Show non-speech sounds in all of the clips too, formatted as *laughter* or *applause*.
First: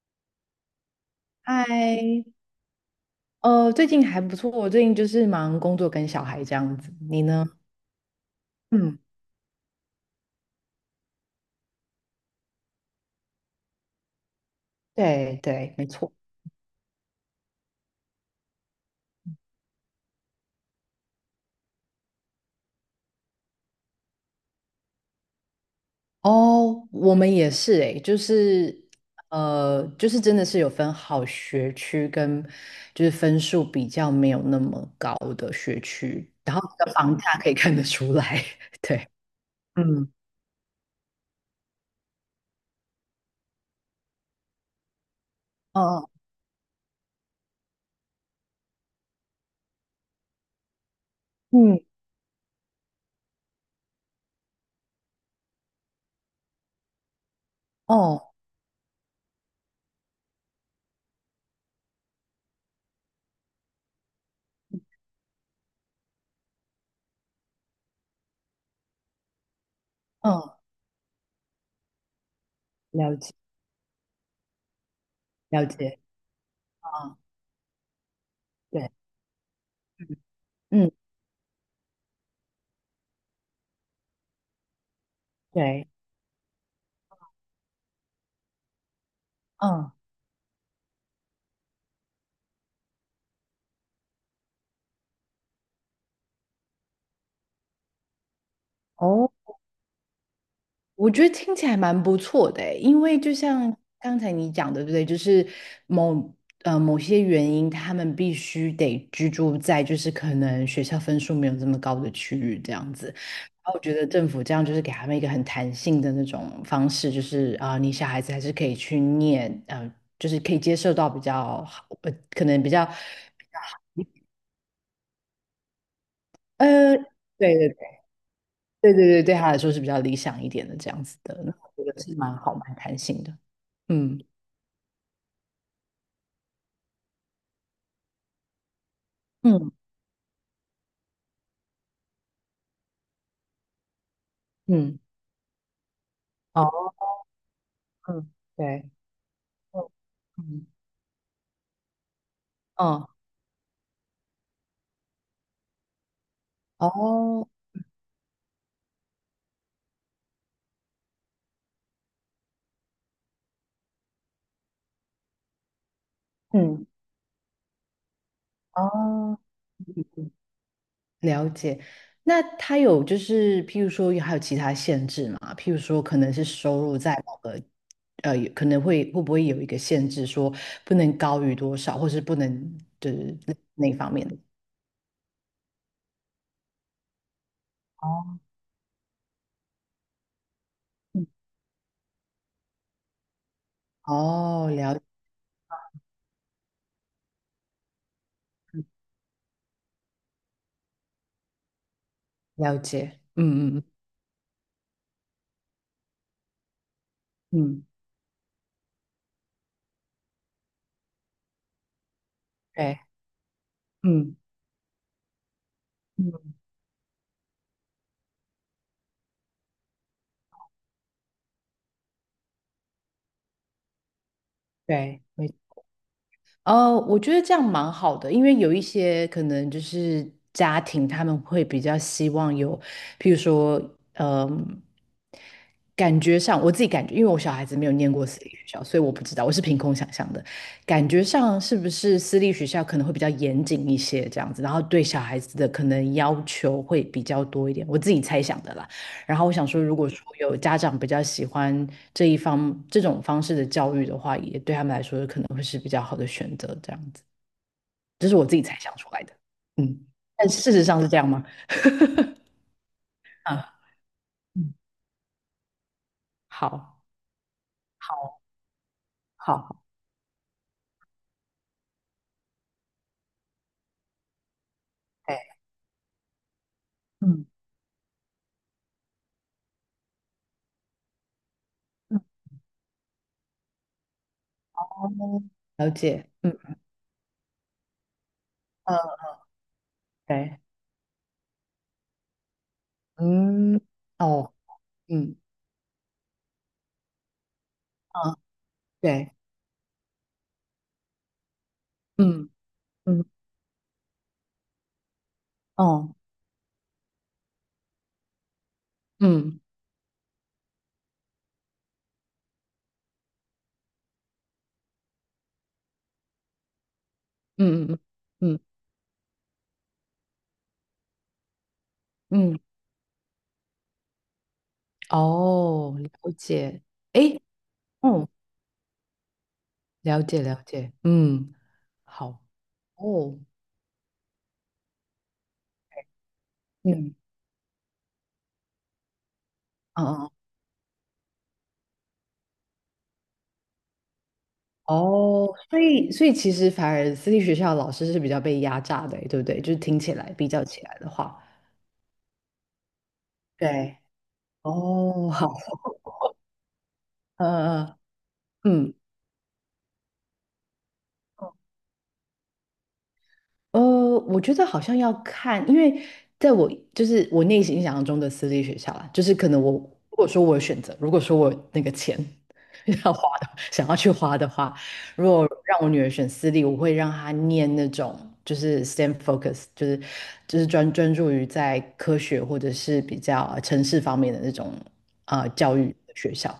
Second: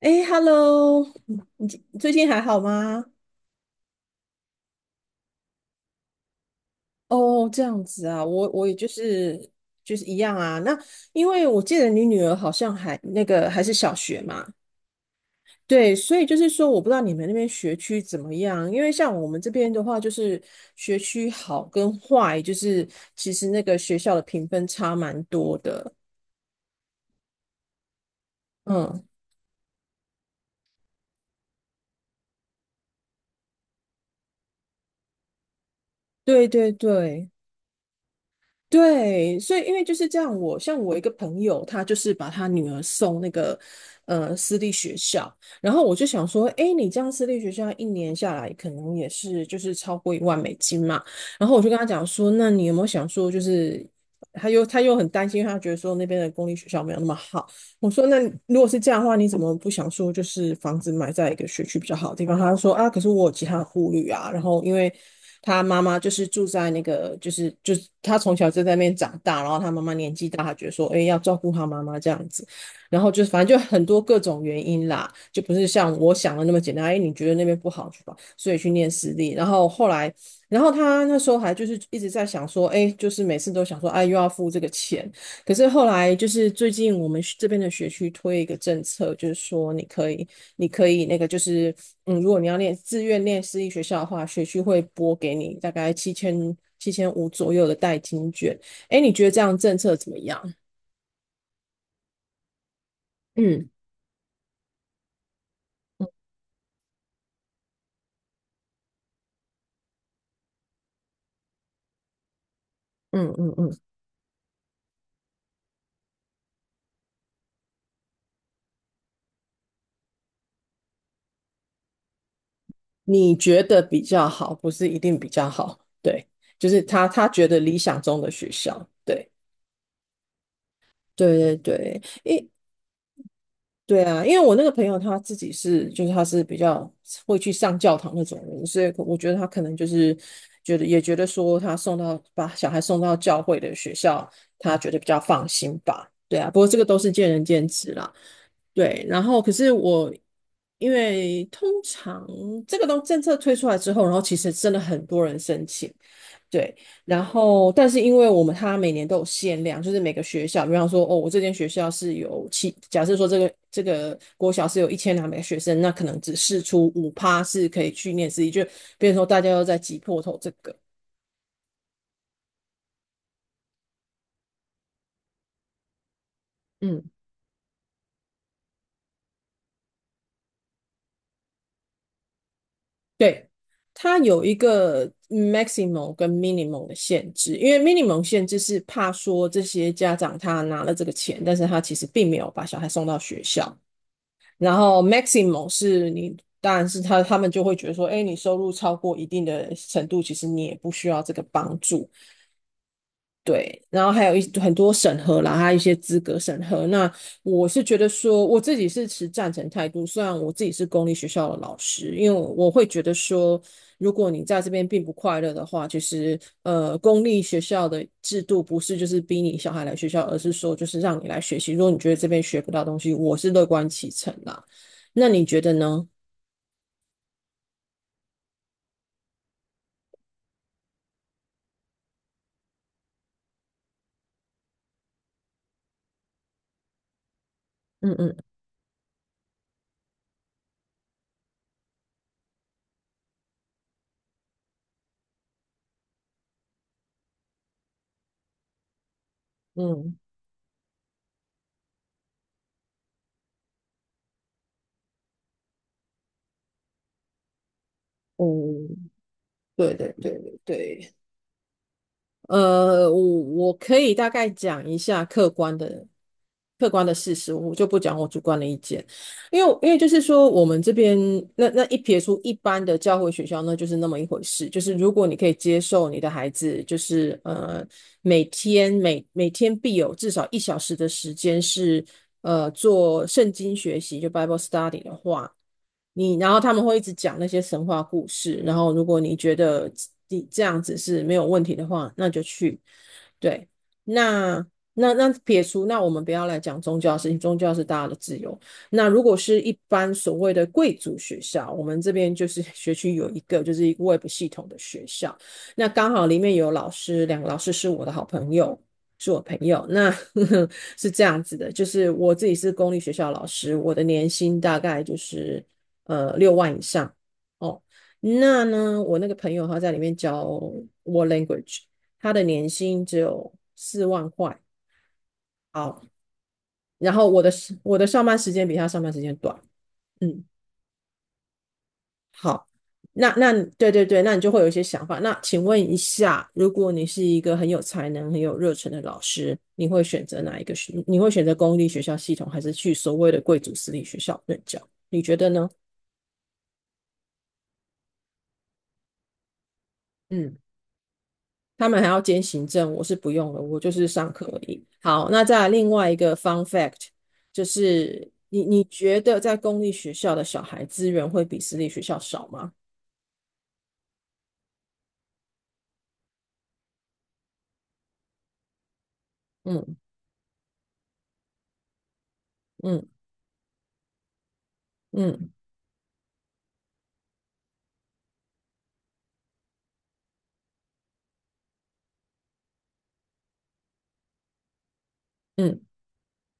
哎，Hello，你最近嗨，还好吗？最近还不错，我最近就是忙工作跟小孩这样子。你呢？哦，这样子啊，我也就嗯，是一样啊。那因为我记得你女儿好像还那个还是小学嘛，对对，没对，错。所以就是说，我不知道你们那边学区怎么样。因为像我们这边的话，就是学区好跟坏，就是其实那个学校的评分差蛮多的。哦，我们也是诶，就是嗯，就是真的是有分好学区跟就是分数比较没有那么高的学区，对然后对你的房对。价可以看得出来。*laughs* 对，对，所以因为就是嗯，这样我，像我一个朋友，他就是把他女儿送那个私立学校。然哦，后我就哦，想说，诶，你这样私立学校一年下来可能也是就是超过1万美金嘛。然后我就跟嗯，他讲说，那你有没有想说就是？他又很担心，他觉得说那边的公立学校没有那么好。我说，那哦，如果是这样的话，你怎么不想说就是房子买在一个学区比较好的地方？他就说啊，可是我有其他的顾虑啊。然后因为他妈妈就是住在那个，就是他从小就在那边长大，然后他妈妈年纪大，嗯，他觉得说，哎，要照顾他妈妈这样子。然后了就解反正就很多各种原因啦，就不了是像解，我想的那么简单。哎，你啊，觉得那边不好去吧，所以去对，念私立。然后后来，然后嗯嗯，他那时候还就是一直在想说，哎，就是每次都想说，哎，又要付这个钱。可是后对，来就是最近我们这边的学区推一个政策，就是说你嗯。可以，你可以那个就是，嗯，如果你自愿念私立学校的话，学区会拨给你大概七千七千五左右的代金券。哎，你觉得哦。这样政策怎么样？我觉得听起来蛮不错的诶，因为就嗯像刚才你讲的，对不对？就是嗯某某些原因，他们必须得居住在就是可能学校分数没有这么高的区域这样子。嗯嗯然嗯，后我觉得政府这样就是给他们一个很弹性的那种方式，就是啊、你小孩子还是可以去念，就是可以接受到比较好，可能比较你觉得比较好，不是一定比较好，对，就是呃，他觉对得对理对想中的学校，对对对，对。对他来说是比较理想一点的这样子的，那对我觉得对是对，蛮好蛮弹性的，对嗯啊，因为我那个朋友他自己是，就是他是比较会去上教堂那种人，所以我觉得他可嗯。能就是觉得说他把小孩送到教会的学校，他觉得嗯，比较放心吧。对啊，不过这个哦，都是见仁见智啦。嗯对，对，然后可是嗯我嗯，因为通常这个嗯，政策推出来之后，然后其实真的很多人申请，对，然哦，后但是因为我们它每年都有限量，就是每个学校，比方说哦，我这间学校是有七，假设说这个国小是有1200个学生，那可能嗯哦嗯只对试嗯嗯出5%是可以去念私立，就哦哦变成说嗯大哦家都在挤破头这个。了解。那他有就是，譬如说还有其他限制吗？譬如说可能是收入嗯在某个，有可能会不会有一个限制，说不能高于多少，或是不能就是对，那方它面的。有一个 maximum 跟 minimum 的限制，因为 minimum 哦，限制是怕说这些家长他拿了这个嗯钱，但是他其实并没有把小孩送到学校，哦，然了后 maximum 是你，当然是他们就会觉得说，哎，你收入超过一定的程度，其实你也不需要这个帮助。了解，嗯对，嗯然后还有很多审核啦，还有一些资格审核。那嗯，我是嗯觉得说，我自己是持赞成态度。虽然我自己是公立学校的老师，因为我会对，觉得说，如果嗯你在这边并不快乐的话，其实嗯，公立学校的制度不是就是逼你小孩来学校，而是说就是让你来学习。如果你觉得这边学不到东西，我是乐观其成啦。对，那你没觉得呢？呃，我觉得这样蛮好的，因为有一些可能就是家庭，他们会比较希望有，譬如说，嗯、感觉上我自己感觉，因为我小孩子没有念嗯过嗯私立学校，所以我不知道，我是凭空想象的。感觉上是不是私立学校可能会比较严谨一些这样子，然后对小孩子的可能要求会比较多一点，我自己猜想的啦。然后我想说，如果嗯，说有家长比较喜欢这一方这种方式的教育的话，也对他们来说可能会是比较好的选择。这样子，这是我自己猜想出哦，来的。对嗯，对对但对事实上是对。这样吗？呃，我我啊，可以大概嗯，讲一下客观的好，事实，我就不讲我主好，观的意见，因为好，就是说我们这边那一撇出一般的教会学校，那就是那么一回事，就是如果你对，可以接受你的孩子，就是嗯每天必有至少1小时的时间是嗯，做圣经学习，就 Bible study 哦，的话。了解，然嗯后他们会一直讲那些神话故事，然后嗯，如果你觉得你对，这样子是没有问题的话，那就去。对，嗯，哦，那那嗯撇除，那我们不要来讲宗教的事情，宗教是大家的嗯，自由。那如对，果是一般所谓的贵族学校，我们这边就嗯是 *laughs* 学区嗯，有一个Web 系统的学校，那刚哦，好里面有老师，两个老师是我的好朋友。是我朋嗯友，那呵呵 *laughs* 是这样子的，就是我自己是公立学校老师，我的年薪大概就是6万以上哦。嗯嗯嗯那呢，我那个朋友他在里面教 w l Language，他的嗯嗯，年薪只有4万块。哦，好，了解，然后诶。我的上哦班时间比他上班时间短。了解嗯，了解，嗯，好，好，那哦，那对对对，那你就会有一些想法。那请问一下，如果你嗯是一个很有才能、很有热忱的老师，你会嗯选嗯，择哪一个学？你会选择公立学校系统，还是去所谓的贵族私立学校任教？你觉哦，得呢？所以其实反而私立学校的老师是比较被压榨的欸，对不对？就是听起来比嗯，较起来的话，他们还要兼行政，我是不用了，我就对，是上课而已。好，哦，那好，再来另外一个 fun fact，*laughs* 嗯就嗯是你嗯。嗯觉得在公立学校的小孩资源会比私立学校少吗？呃，我觉得好像要看，因为在我就是我内心想象中的私立学校啦，就是可能我嗯如果说我有选择，如果说我有那个钱 *laughs* 嗯要花的，想要去花的话，如果嗯让我女儿选私立，我会让她念那种就是 STEM focus，就是专注于在科学或者是比较城市方面的那种啊、教嗯育的学校，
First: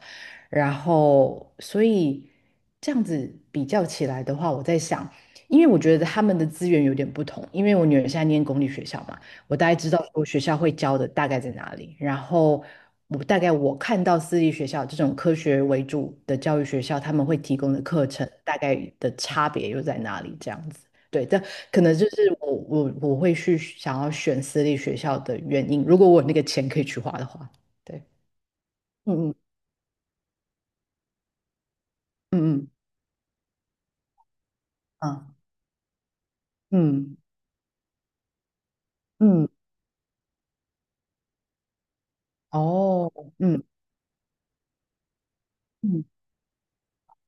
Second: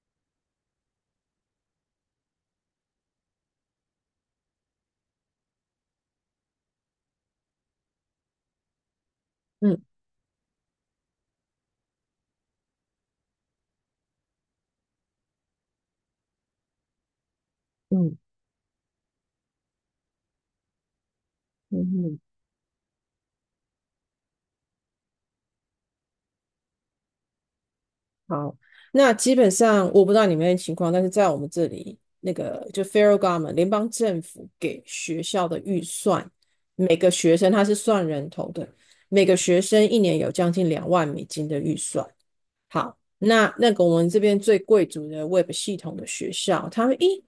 然后所以这样子比较起来的话，我在想。因为我觉得他们的资源有点不同，因为我女儿现在念公立学校嘛，我大概嗯知道说学校会教的大概在哪里，然后我大概我看到私立学校这种科学为主的教育学校，他们会提供的嗯课嗯程大概的差别又在哪里这样子。对，这可嗯能就嗯。是我会去想要选私立学校的原因，如果我有那个钱可以去花的话，对，好，那嗯基本上我不知道你们的情况，但是在我们这里，那嗯个就 federal government 联邦政府给学嗯校的预算，每个嗯学生他是算人头的，每个嗯嗯，学生一年有将近2万美金的预算。好，哦，那嗯那个我们这边最贵族的 Web 系统嗯的学校，他们一，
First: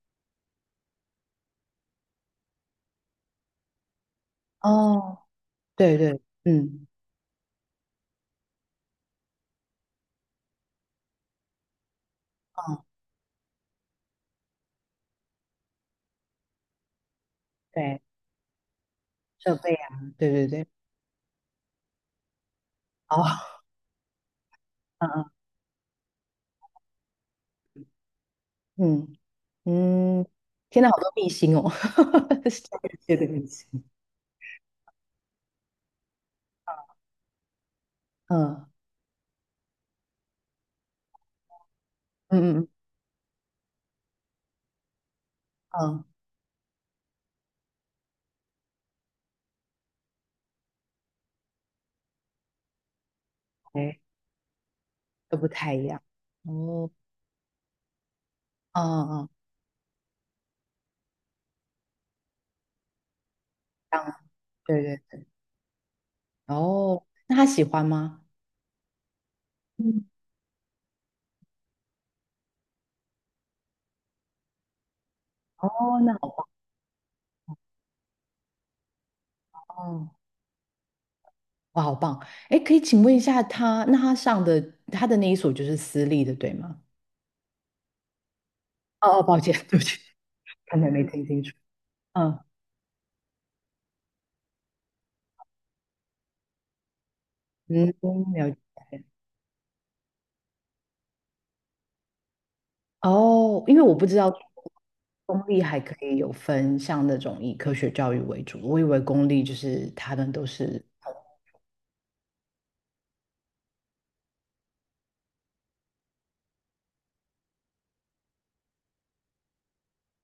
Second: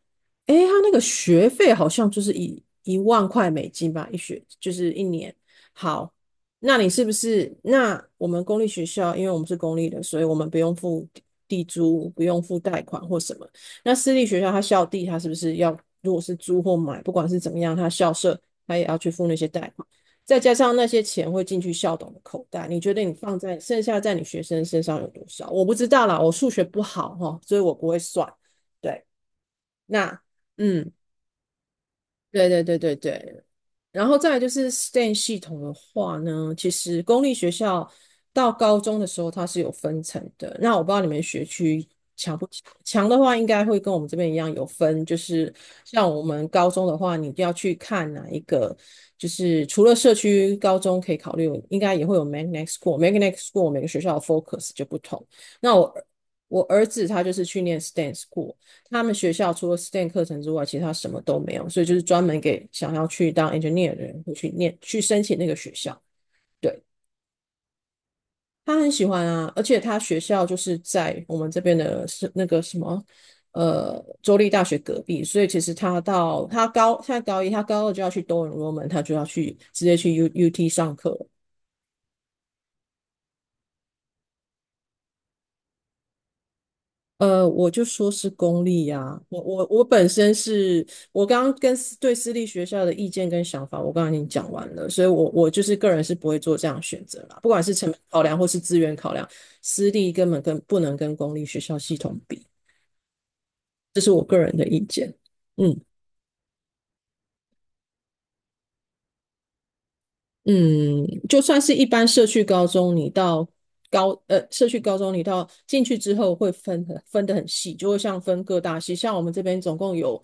诶，他那个学费好像就是一万块美金吧，一学就是一哦，年。对好，对，那嗯。你是不是？那我们公立学校，因为我们是公立的，所以我们不用付地租，不用付贷款或什么。那私立学校，他校地他是不是要，如果是租或买，不管是怎么样，他对，校舍他也要去付那些设贷备款。啊，对再对加对，上那些钱会进去校董的口袋，你觉得你放哦，在剩下在你学生身上 *laughs* 有多嗯少？我不知道啦，我数学不好哈，所以我不会算。对，嗯嗯那嗯，天呐，嗯，好多秘辛哦，对 *laughs* 对对商对业界的对。秘辛然后再来就是 STEM 系统的话呢，其实公立学校到嗯高中的时候它是有分层的。那我不知道你们学区嗯嗯强的话应该会跟我们这边一样有分，就是嗯，像我们高中的话，你要去看哪一个，就是除了社区高中可以考虑，应该也会有 magnet school。Magnet school 每个哎，学校的 focus 就不同。都不太那我一样，儿我儿哦，子他就是去念 STEM school，嗯他们嗯，学校除了 STEM 课程之外，其他什么都没有，所以就是专门给想要去当 engineer 这的样，人会对去对，申请那个学校。对。哦，那他喜欢吗？他很喜欢啊，而且他嗯，学校就是在我们这边的是那个什么，州立大学隔壁，所以其实哦，他那到好他高现在高一，他高二就要去多伦多门，他就要去直接棒，去 UT 上课了。哇，好棒，哎，可以请问一下他，那他的那一所就是私立的，对吗？我就说是公立呀、哦哦，抱我歉，我对不我起，本身可是能没我听清刚楚，刚跟私嗯立学校的意见跟想法，我刚刚已经讲完了，所以我就是个人是不会做这样的选择啦，不管是成嗯，本考量或了解。是资源考量，私立根本不能跟公立学校系统比。哦，因为我不知道公立还嗯。可以有分像那种以科学教育为主，我以为公立就是他们都是，嗯，就算是一般社区高中，你到社区高中，你到进去之后会分得很细，就会像分各大系，像我们这边总共有，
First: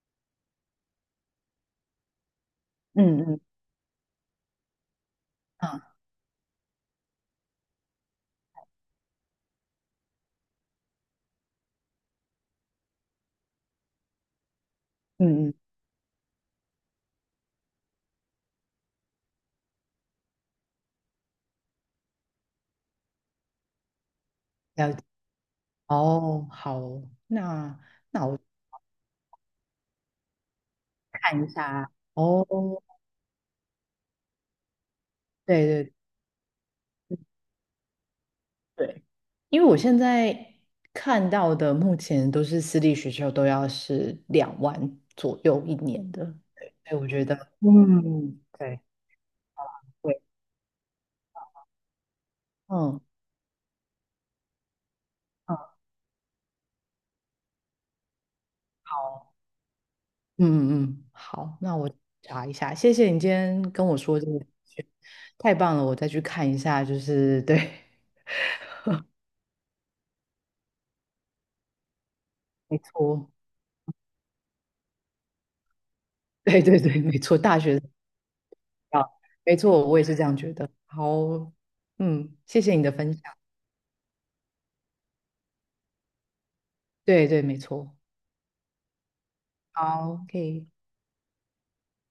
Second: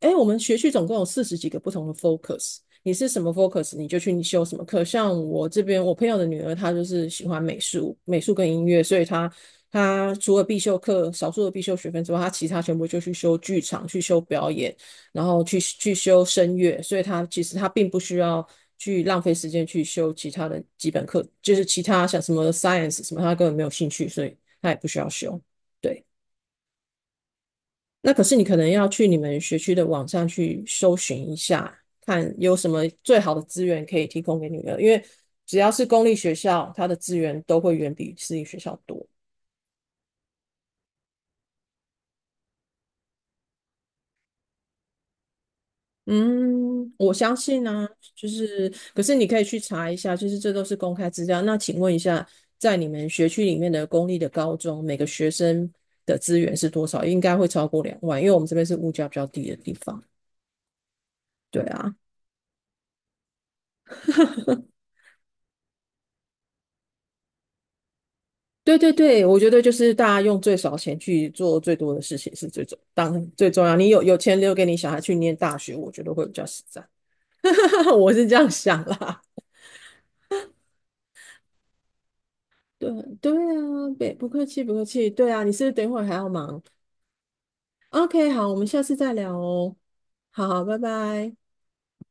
哎，我们学区总共有四十几个不同的 focus，你是嗯什么 嗯 focus，你就去你修什么课。像我这边，嗯我朋友的女儿她就是喜欢美术，美术跟音乐，所以她除了必修课少数的必修学分之外，她其他全部就去修剧场，去修表演。然后嗯嗯，去修声乐，所以他其实他并不需要去浪费时间去修其他的基本课，就是其他像什么 science 什么，他根本没有兴趣，所以他也不了需解。要修。对，哦，好哦，那那可那是我你可能要去你们学区的网上去搜寻一看一下，下。看哦，有什么最好的资源可以提供给女儿，因为只对要是对公立学校，它的资源都会远比私立学校对，多。因为我现在看到的目前都是私立学校都要是2万左右一年的，对，嗯，所以我我觉相得，信呢、就嗯，是，对可是你可以去查一下，对，就是这都是公开资料。那请问一下，在你嗯们学区里面的公立的高中，每个学嗯，生的资源是多少？应该会超过两万，因为我们这边是物价比较好。低的地方。嗯嗯，嗯，好，对那我啊，查一下。谢谢你今天跟我说这个，*laughs* 太棒了，我再去看一下。就是对，对对对，我觉得就是大家用最少钱去做最多的事情是没当错，然最重要。你有钱留给你小孩去念大学，我觉得会比较对实对在。对，没错，大学 *laughs* 我是这样想啊，啦。没错，我也是这样觉得。好，嗯，谢谢你对的分对享。啊，别不客气不客气。对啊，你是不是等一会儿还要忙？对对，没错。OK，好，我们下次再聊哦。好好，，OK。拜拜。